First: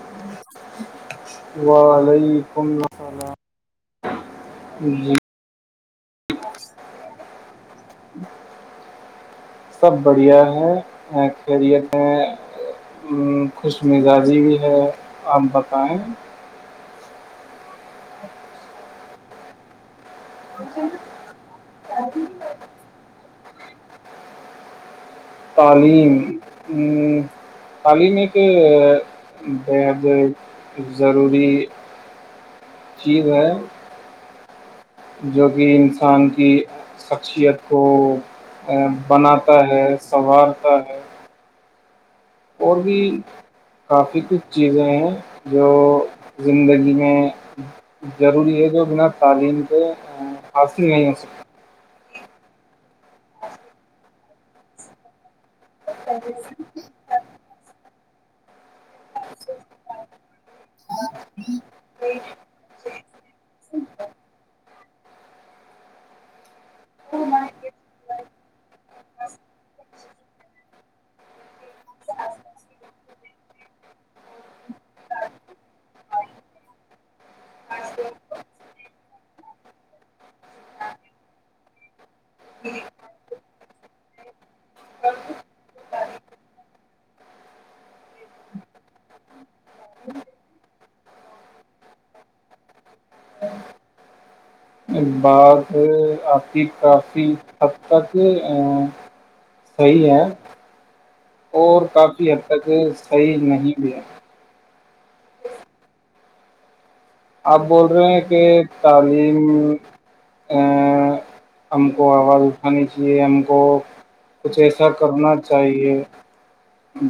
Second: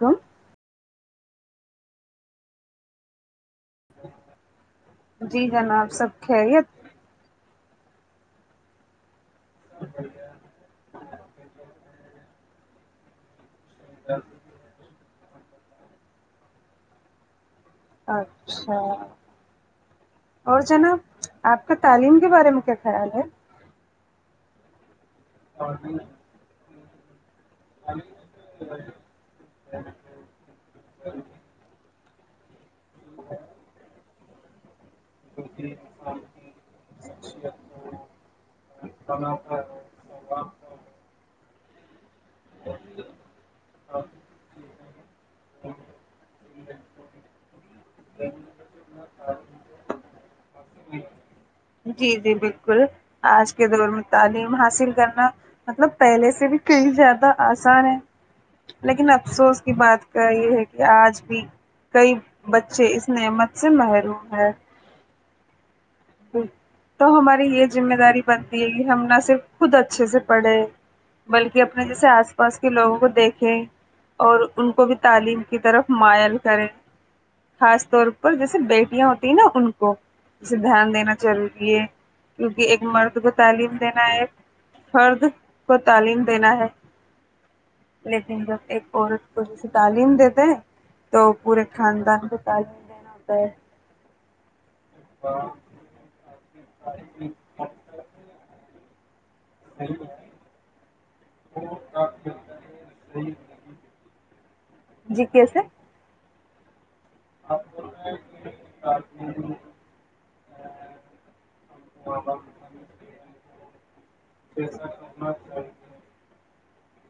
ہم وعلیکم السلام [unintelligible] جی جناب سب خیریت جی سب بڑھیا ہے خیریت ہیں ہوں خوش مزاجی بھی ہے اب بقائ اچھا اور جناب آپ کا تعلیم کے بارے میں کیا خیال ہے تعلیم ہ تعلیم ایک بےحد ضروری جیز ہے جو کہ انسان کی شخصیت کو بناتا ہے سنوارتا ہے اور بھی کافی کچھ چیزیں ہیں جو زندگی میں ضروری ہے جو بنا تعلیم کے ہ ہاؤس نہیں آ جی جی بالکل آج کے دور میں تعلیم حاصل کرنا مطلب پہلے سے بھی کہئی زیادہ آسان ہے لیکن افسوس کی بات کری ہیں کہ آج بھی کئی بچے اس نعمت سے محروم ہیں جی تو ہماری یہ ذمہ داری بن کہ ہم نہ صرف خود اچھے سے پڑھے بلکہ اپنے جیسے آس پاس کے لوگوں کو دیکھے اور ان کو بھی تعلیم کی طرف مائل کرے خاص طور پر جیسے بیٹیاں ہوتی ہیں نا ان کو جسے دھیان دینا ضروری ہے کیونکہ ایک مرد کو تعلیم دینا ہے ایک فرد کو تعلیم دینا ہے لیکن جب ایک عورت کو جے تعلیم دیتے ہیں تو پورے خاندان کو تعلیم دینا ہوتا ہے بات آپ ج کافی حب تک صحی ہے اور کافی حد تک صحیح نہیں بھی ہے جی کیسے آپ بول رہے ہیں کہ تعلیم ہم کو آواز اٹھانی چاہیے ہم کو کچھ ایسا کرنا چاہیے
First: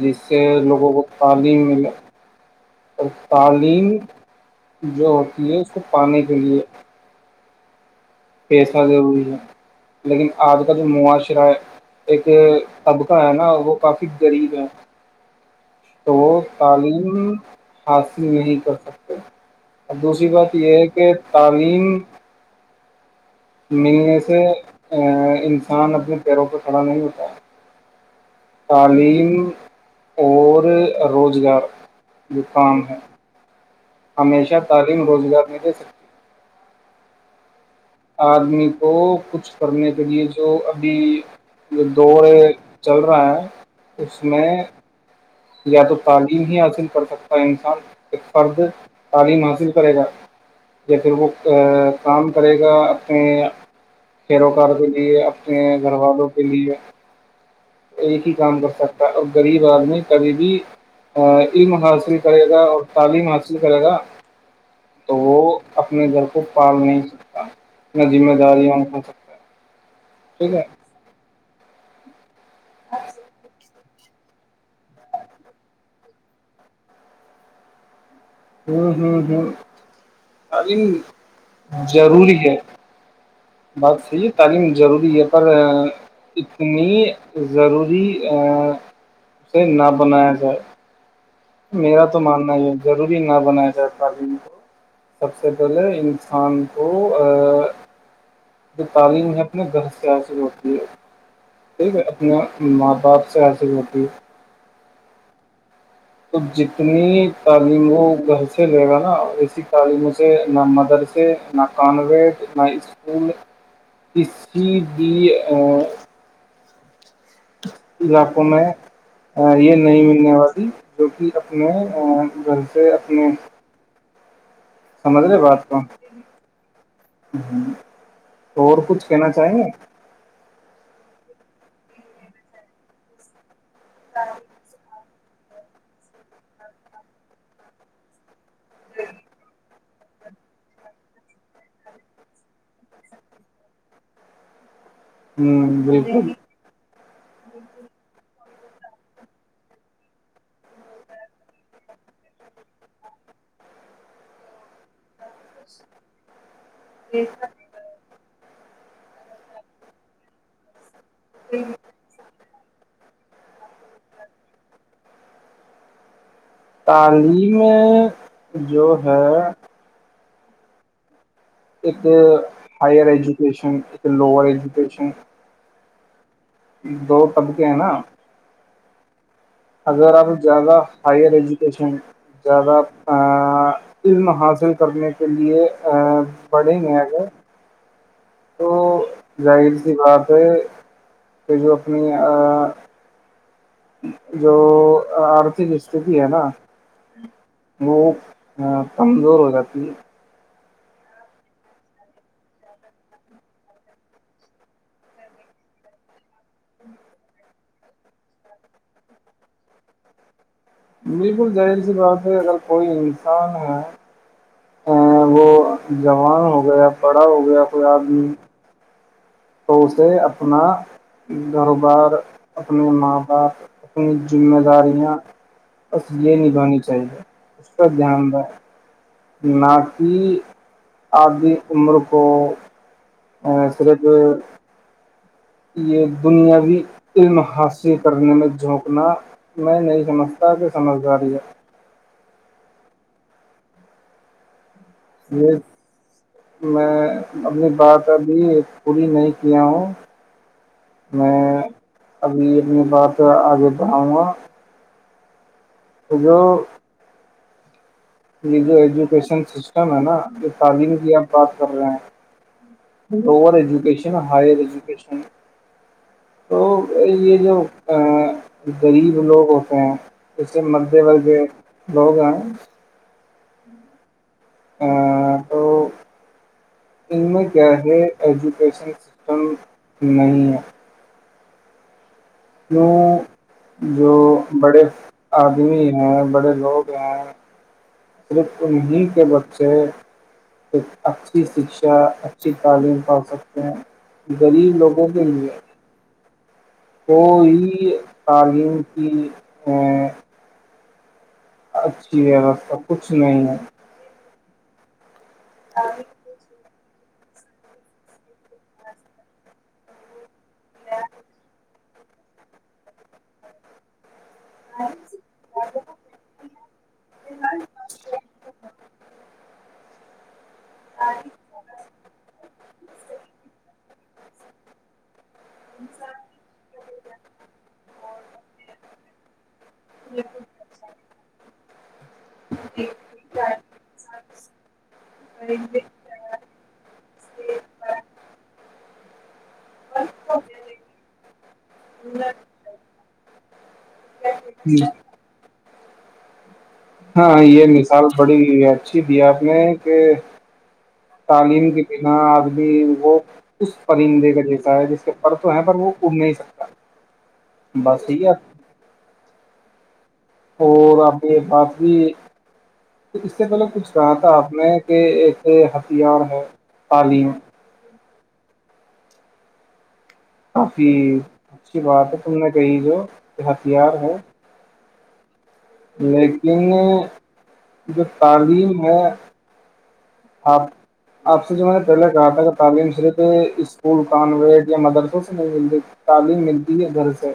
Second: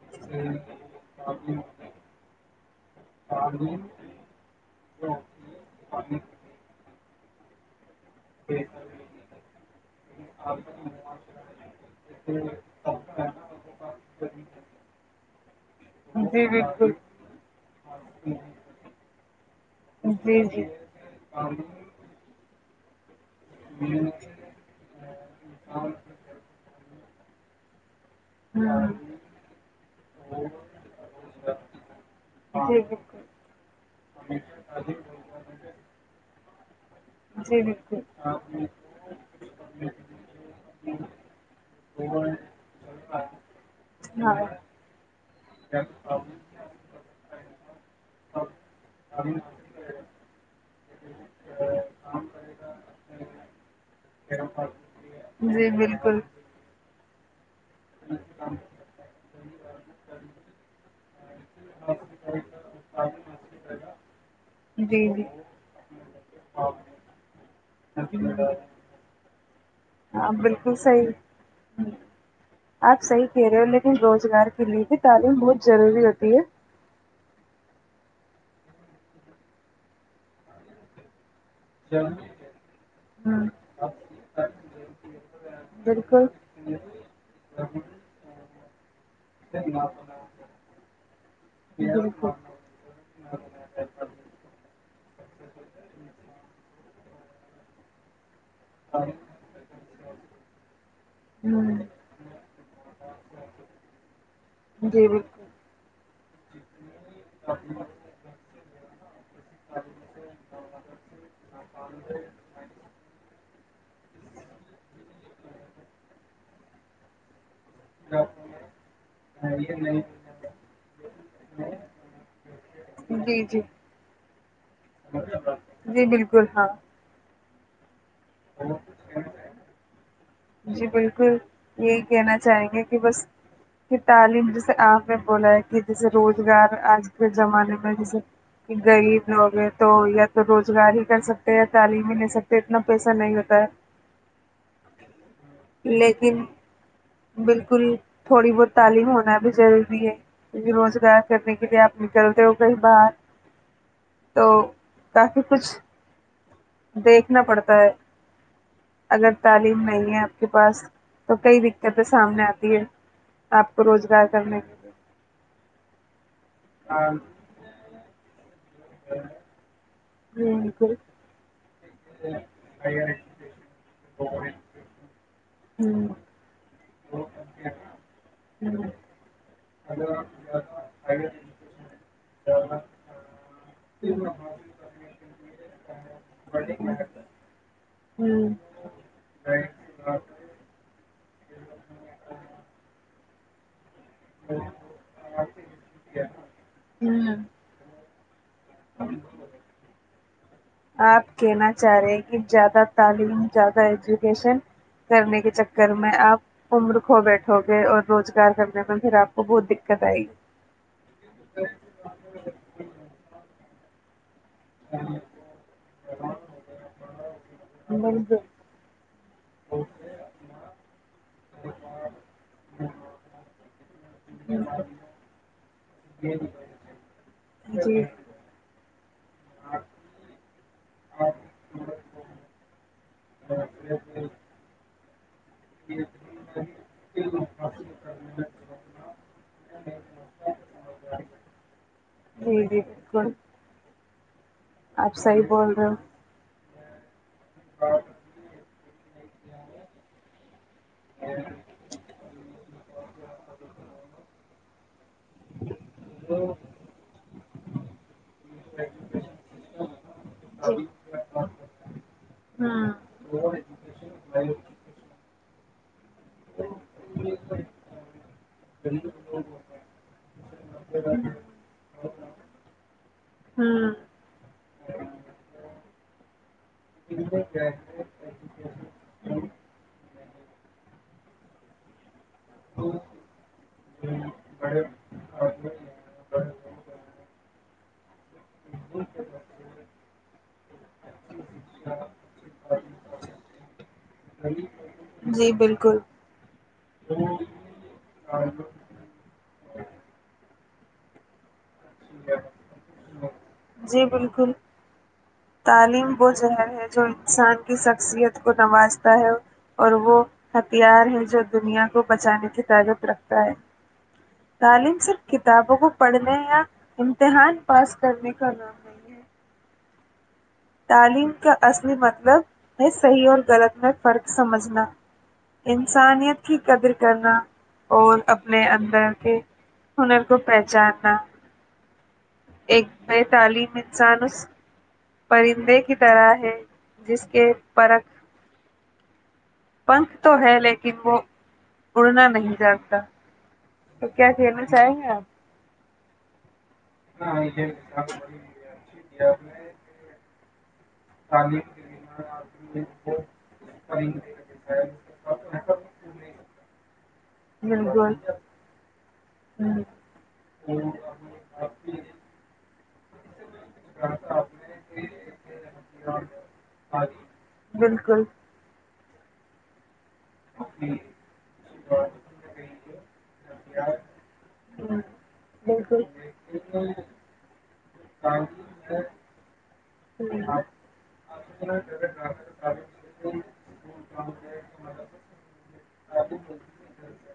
جس سے لوگوں کو تعلیم ملے اور تعلیم جو ہوتی ہے اس کو پانے کے لئے پیسہ ضروری ہے لیکن آج کال جو معاشرہ ایک طبقہ ہے نا وہ کافی غریب ہے تو جی بالکل تعلیم حاصل نہیں کر سکتے دوسری جی بات جی یہ ہے کہ تعلیم ملنے سے انسان اپنے پیروں پ کھڑا نہیں ہوتا ہے ہوں تعلیم اور روزگار جو جی کام ہے بالکل ہمیشہ تعلیم روزگار نہیں دے سکتی جی جی ادمی کو کچھ کرنے کے لیے جو ابھی دور چل رہا ہے اس ہاں میں یا تو تعلیم ہی حاصل کر سکتا ہے انسان ایک فرد تعلیم حاصل کرے گا یا پھر وہ کام کرے گا اپنے کھییر وکار کے لیے اپنے جی گھر بالکل والوں کے لیے ایک ہی کام کر سکتا ہے اور غریب آدمی کبھی بھی علم حاصل کرے گا اور تعلیم حاصل کرے گا جی تو جی وہ اپنے گھر کو پال نہیں سکتا نہ ذمہ داریاں ہو سکتا ہاں ٹھیک بالکل ہے صحی جی آپ صحی کہہ رہے ہو روزگار کے لیے بھی تعلیم بہت ضروری ہوتی ہے ہوں ہوں ہوں ابم ضروری ہے ہوں بات صحیح ہے تعلیم ضروری ہے پر بالکل اتنی ضروری اسے نہ بنایا جائے میرا تو بالکل ماننا ہی ہے ضروری نہ بنایا جائے تعلیم کو سب سے پہلے انسان کو تو جو تعلیم ہے اپنے گھر سے حاصل ہوتی ہے ہوں ٹھیک ہے اپنے ماں باپ سے حاصل ہوتی ہے جی بالکل سب جی اتنی تعلیم و گہ چل جے گا نا دیسی تعلیموں سے نہ مدرسے نہ کانوینٹ نہ اسکول کی بھی علاقوں میں یہ نہیں ملنے والی جو کہ اپنے گھر سے اپنے جی جی سمجھ جی بالکل ہاں ہوں ہوں تو اور کچھ کہنا چاہیں گے جی بالکل یہی کہنا چاہیں گے کہ بس تعالم جیسے آپ میں بولا ہے کہ جیسے روزگار آج کے زمانے میں جیسے گغریب ہوغیر تو یا تو روزگار ہی کر سکتے ہیں یا تعلیم ہی لے سکتے اتنا پیسہ نہیں ہوتا ہے ہوں بالکل لیکن بالکل تھوڑی بہت تعلیم ہونا بھی ضروری ہے کیکہ روزگار کرنے کے لیے آپ نکلتے ہو کہیں باہر تو کافی کچھ دیکھنا پڑتا ہے اگر تعلیم نہیں ہے کے پاس تو کئی دقتیں سامنے آتی آپ کو روزگار کرنے کے لیے تعلیم جو ہے ہوں کو [unintelligible] ایک ہائر ایجوکیشن ایک لوور ایجوکیشن ہوں دو طبکے ہیں نا ہوں اگر آپ زیادہ ہائر ایجوکیشن زیادہ علم حاصل کرنے کے لے پڑھیں گے اگر ہوں تو ظاہر سی بات ہے کہ جو اپنی جو آرتھک استتی ہے نا ہوں وہو ہاں کمزور ہو جاتی آپ کہنا چاہ رہے ہیں کہ زیادہ تعلیم زیادہ ایجوکیشن کرنے کے چکر میں آپ عمر کھو بیٹھو گے اور روزگار کرنے میں پھر آپ کو بہت دقت آئے گی بالکل جظاہر سی بات ہے اگر کوئی انسان ہے ا وہ جوان ہو گیا بڑا ہو گیا کوئی آدمی بالکل تو اسے اپنا گاروبار اپنے ماں باپ اپنی ذمہ داریاں بس یہ نبھانی چاہیے اس کا جی دھیان دیں نہاک آدی عمر کو صرف یہ دنیاوی علم حاصل کرنے میں جھونکنا میں نہیں سمجھتا کہ سمجھداری ہے جی بالکل آپ صحیح یہ بول رہے ہو میں اپنی بات ابھی پوری نہیں کیا ہوں میں ابھی اپنی بات آگے بڑھاؤں گا ااں ہاں یہ جو ایجوکیشن سسٹم ہے نا یہ ہوں تعلیم کی آپ بات کر رہے ہیں لور ایجوکیشن ہائر ایجوکیشن تو یہ جو غریب لوگ ہوتے ہیں جیسے مدھیہ ورگ لوگ ہیں ہوں تو ان میں کیا ہے ایجوکیشن سسٹم نہیں کیوں جو بڑے آدمی ہیں بڑے لوگ ہیں صرف انہیں کے بچے ایک اچھی شکشا اچھی تعلیم پا سکتے ہیں غریب لوگوں کے لیے جی بالکل کوئی تعلیم کی اچھی ووستھا کچھ نہیں ہے جی بالکل تعلیم بہت زظہر ہے جو انسان کی شخصیت کو نوازتا ہے اور وہ ہتھیار ہے جو دنیا کو بچانے کی تعلق رکھتا ہے تعلیم صرف کتابوں کو پڑھنے یا امتحان پاس کرنے کا نام نہیں ہے تعلیم کا اصلی مطلب ہے صحیح اور غلط م فرق سمجھنا انسانیت کی قدر کرنا اور اپنے اندر کے ہنر کو پہچاننا ایک بے تعلیم انسان اس پرندے کی طرح ہے جس کے پرکھ پنکھ تو ہے لیکن وہ اڑنا نہیں جانتا تو کیا کہنا چاہیں گے آپ ہاں یہ مثال بڑی اچھی دی آپ نے کہ تعلیم کے بنا آدمی وہ اس پرندے کا جیسا ہے جس کے پر تو ہیں پر وہ اڑ نہیں سکتا بس بالکل۔ یہی ہیں ہوں۔ اور اپنی باسی [unintelligible] اس سے پہلے کچھ کہا تھا آپ نے کہ ایک ہتھیار ہے تعلیم بالکل۔ کافی اچھی بات ہے تم نے کہی جو یہ ہتھیار ہے ہوں۔ بالکل لیکن جو تعلیم ہے آپ آپ سے جو میں نے پہلے کہا تھا کہ تعلیم صرف اسکول کانوینٹ یا مدرسوں سے نہیں ملتی تعلیم ملتی ہے گھر سے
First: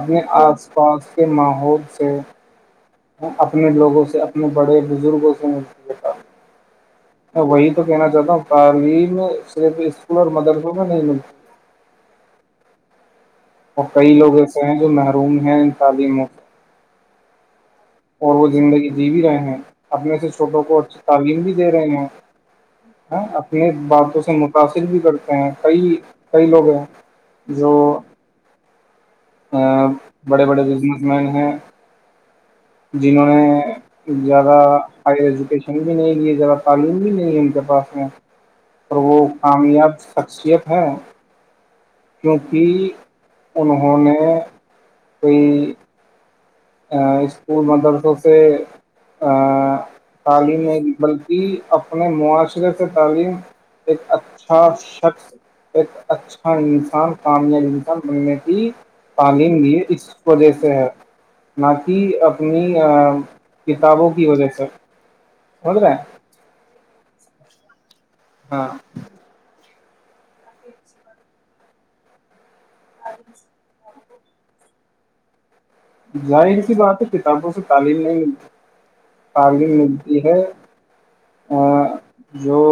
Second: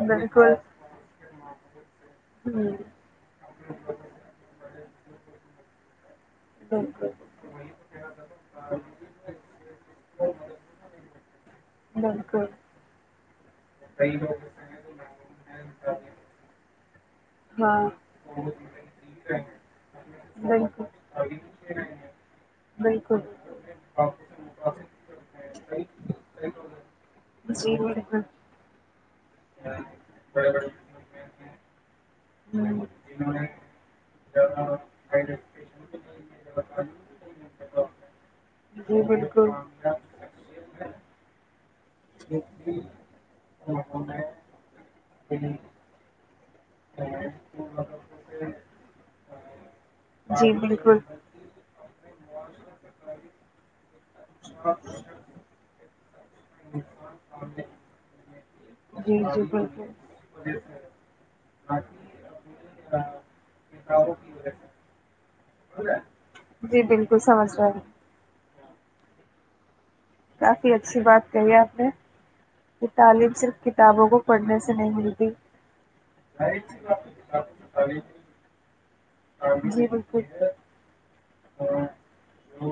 اپنے آس پاس کے ماحول سے ہوں۔ اپنے لوگوں سے اپنے بڑے بزرگوں سے ملتی ہےتعلیم بالکل۔ میں وہی تو کہنا چاہتا ہوں تعلیم میں صرف اسکول اور مدرسوں میں نہیں ملتی بالکل اور کئی لوگ ایسے ہیں جو محروم ہیں ان تعلیموں سے ہاں اور وہ زندگی جی بھی رہے ہیں اپنے سے چھوٹوں کو بالکل اچھی تعلیم بھی دے رہے ہیں بالکل اپنی باتوں سے متاثر بھی کرتے ہیں کئی کئی لوگ ہیں جو جی بالکل بڑے بڑے بزنس مین ہیں جنہوں نے زیادہ ہائیر ایجوکیشن بھی نہیں کی زیادہ تعلیم بھی نہیں ہے ان کے پاس میں اور وہ ہوں، کامیاب شخصیت ہیں کیونکہ انہوں نے کوئی اسکول مدرسوں سے جی بالکل جی تعلیم نہیں بالکل بلکہ اپنے معاشرے سے تعلیم ایک شخص اچھا انسان کامیاب انسان بننے کی جی جی تعلیم بھی بالکل اس وجہ سے ہے نہ کہ اپنی کتابوں کی وجہ سے سمجھ رہے ہیں جی بالکل کچھ سمجھ رہے ہاں کافی اچھی بات کہی ہے آپ نے یہ تعلیم صرف کتابوں کو پڑھنے سے نہیں ملتی ظاہ کسی بات ہے کتابوں سے تعلیم نہیں ملتی تعغم جی ملتی ہے بالکل ا جو جی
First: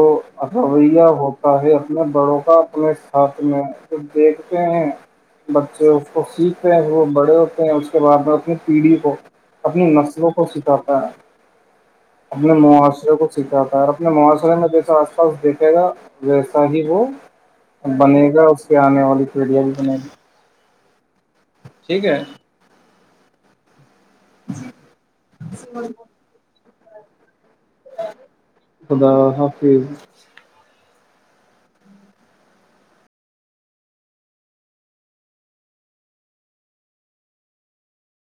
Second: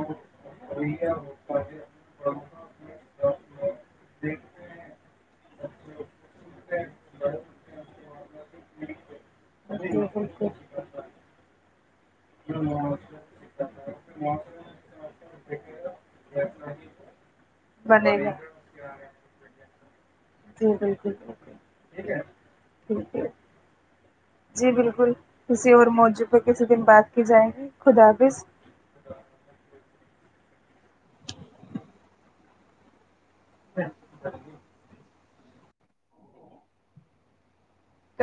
رویہ ہوتا ہے اپنے بڑوں کا اپنے ساتھ میں جو دیکھتے ہیں بچے اس کو سیکھتے ہیں وہ بڑے ہوتے ہیں بعد میں اپنی پیڑھی کو اپنی بالکل نسلوں کو سکھاتا ہے اپنے معاشرے کو سکھاتا ہے اور اپنے معاشرے میں جیسا آس پاس دیکھے گا ویسا ہی وہ بنے گا اس کی آنے والی پیڑیا بھی بنے گی جی جی ٹھیک ہے ٹیک ہے [inaudible] جی بالکل کسی اور موجوود ہ بات کی جائے گی خدا حافظ خدا حافظ ہ [unintelligible]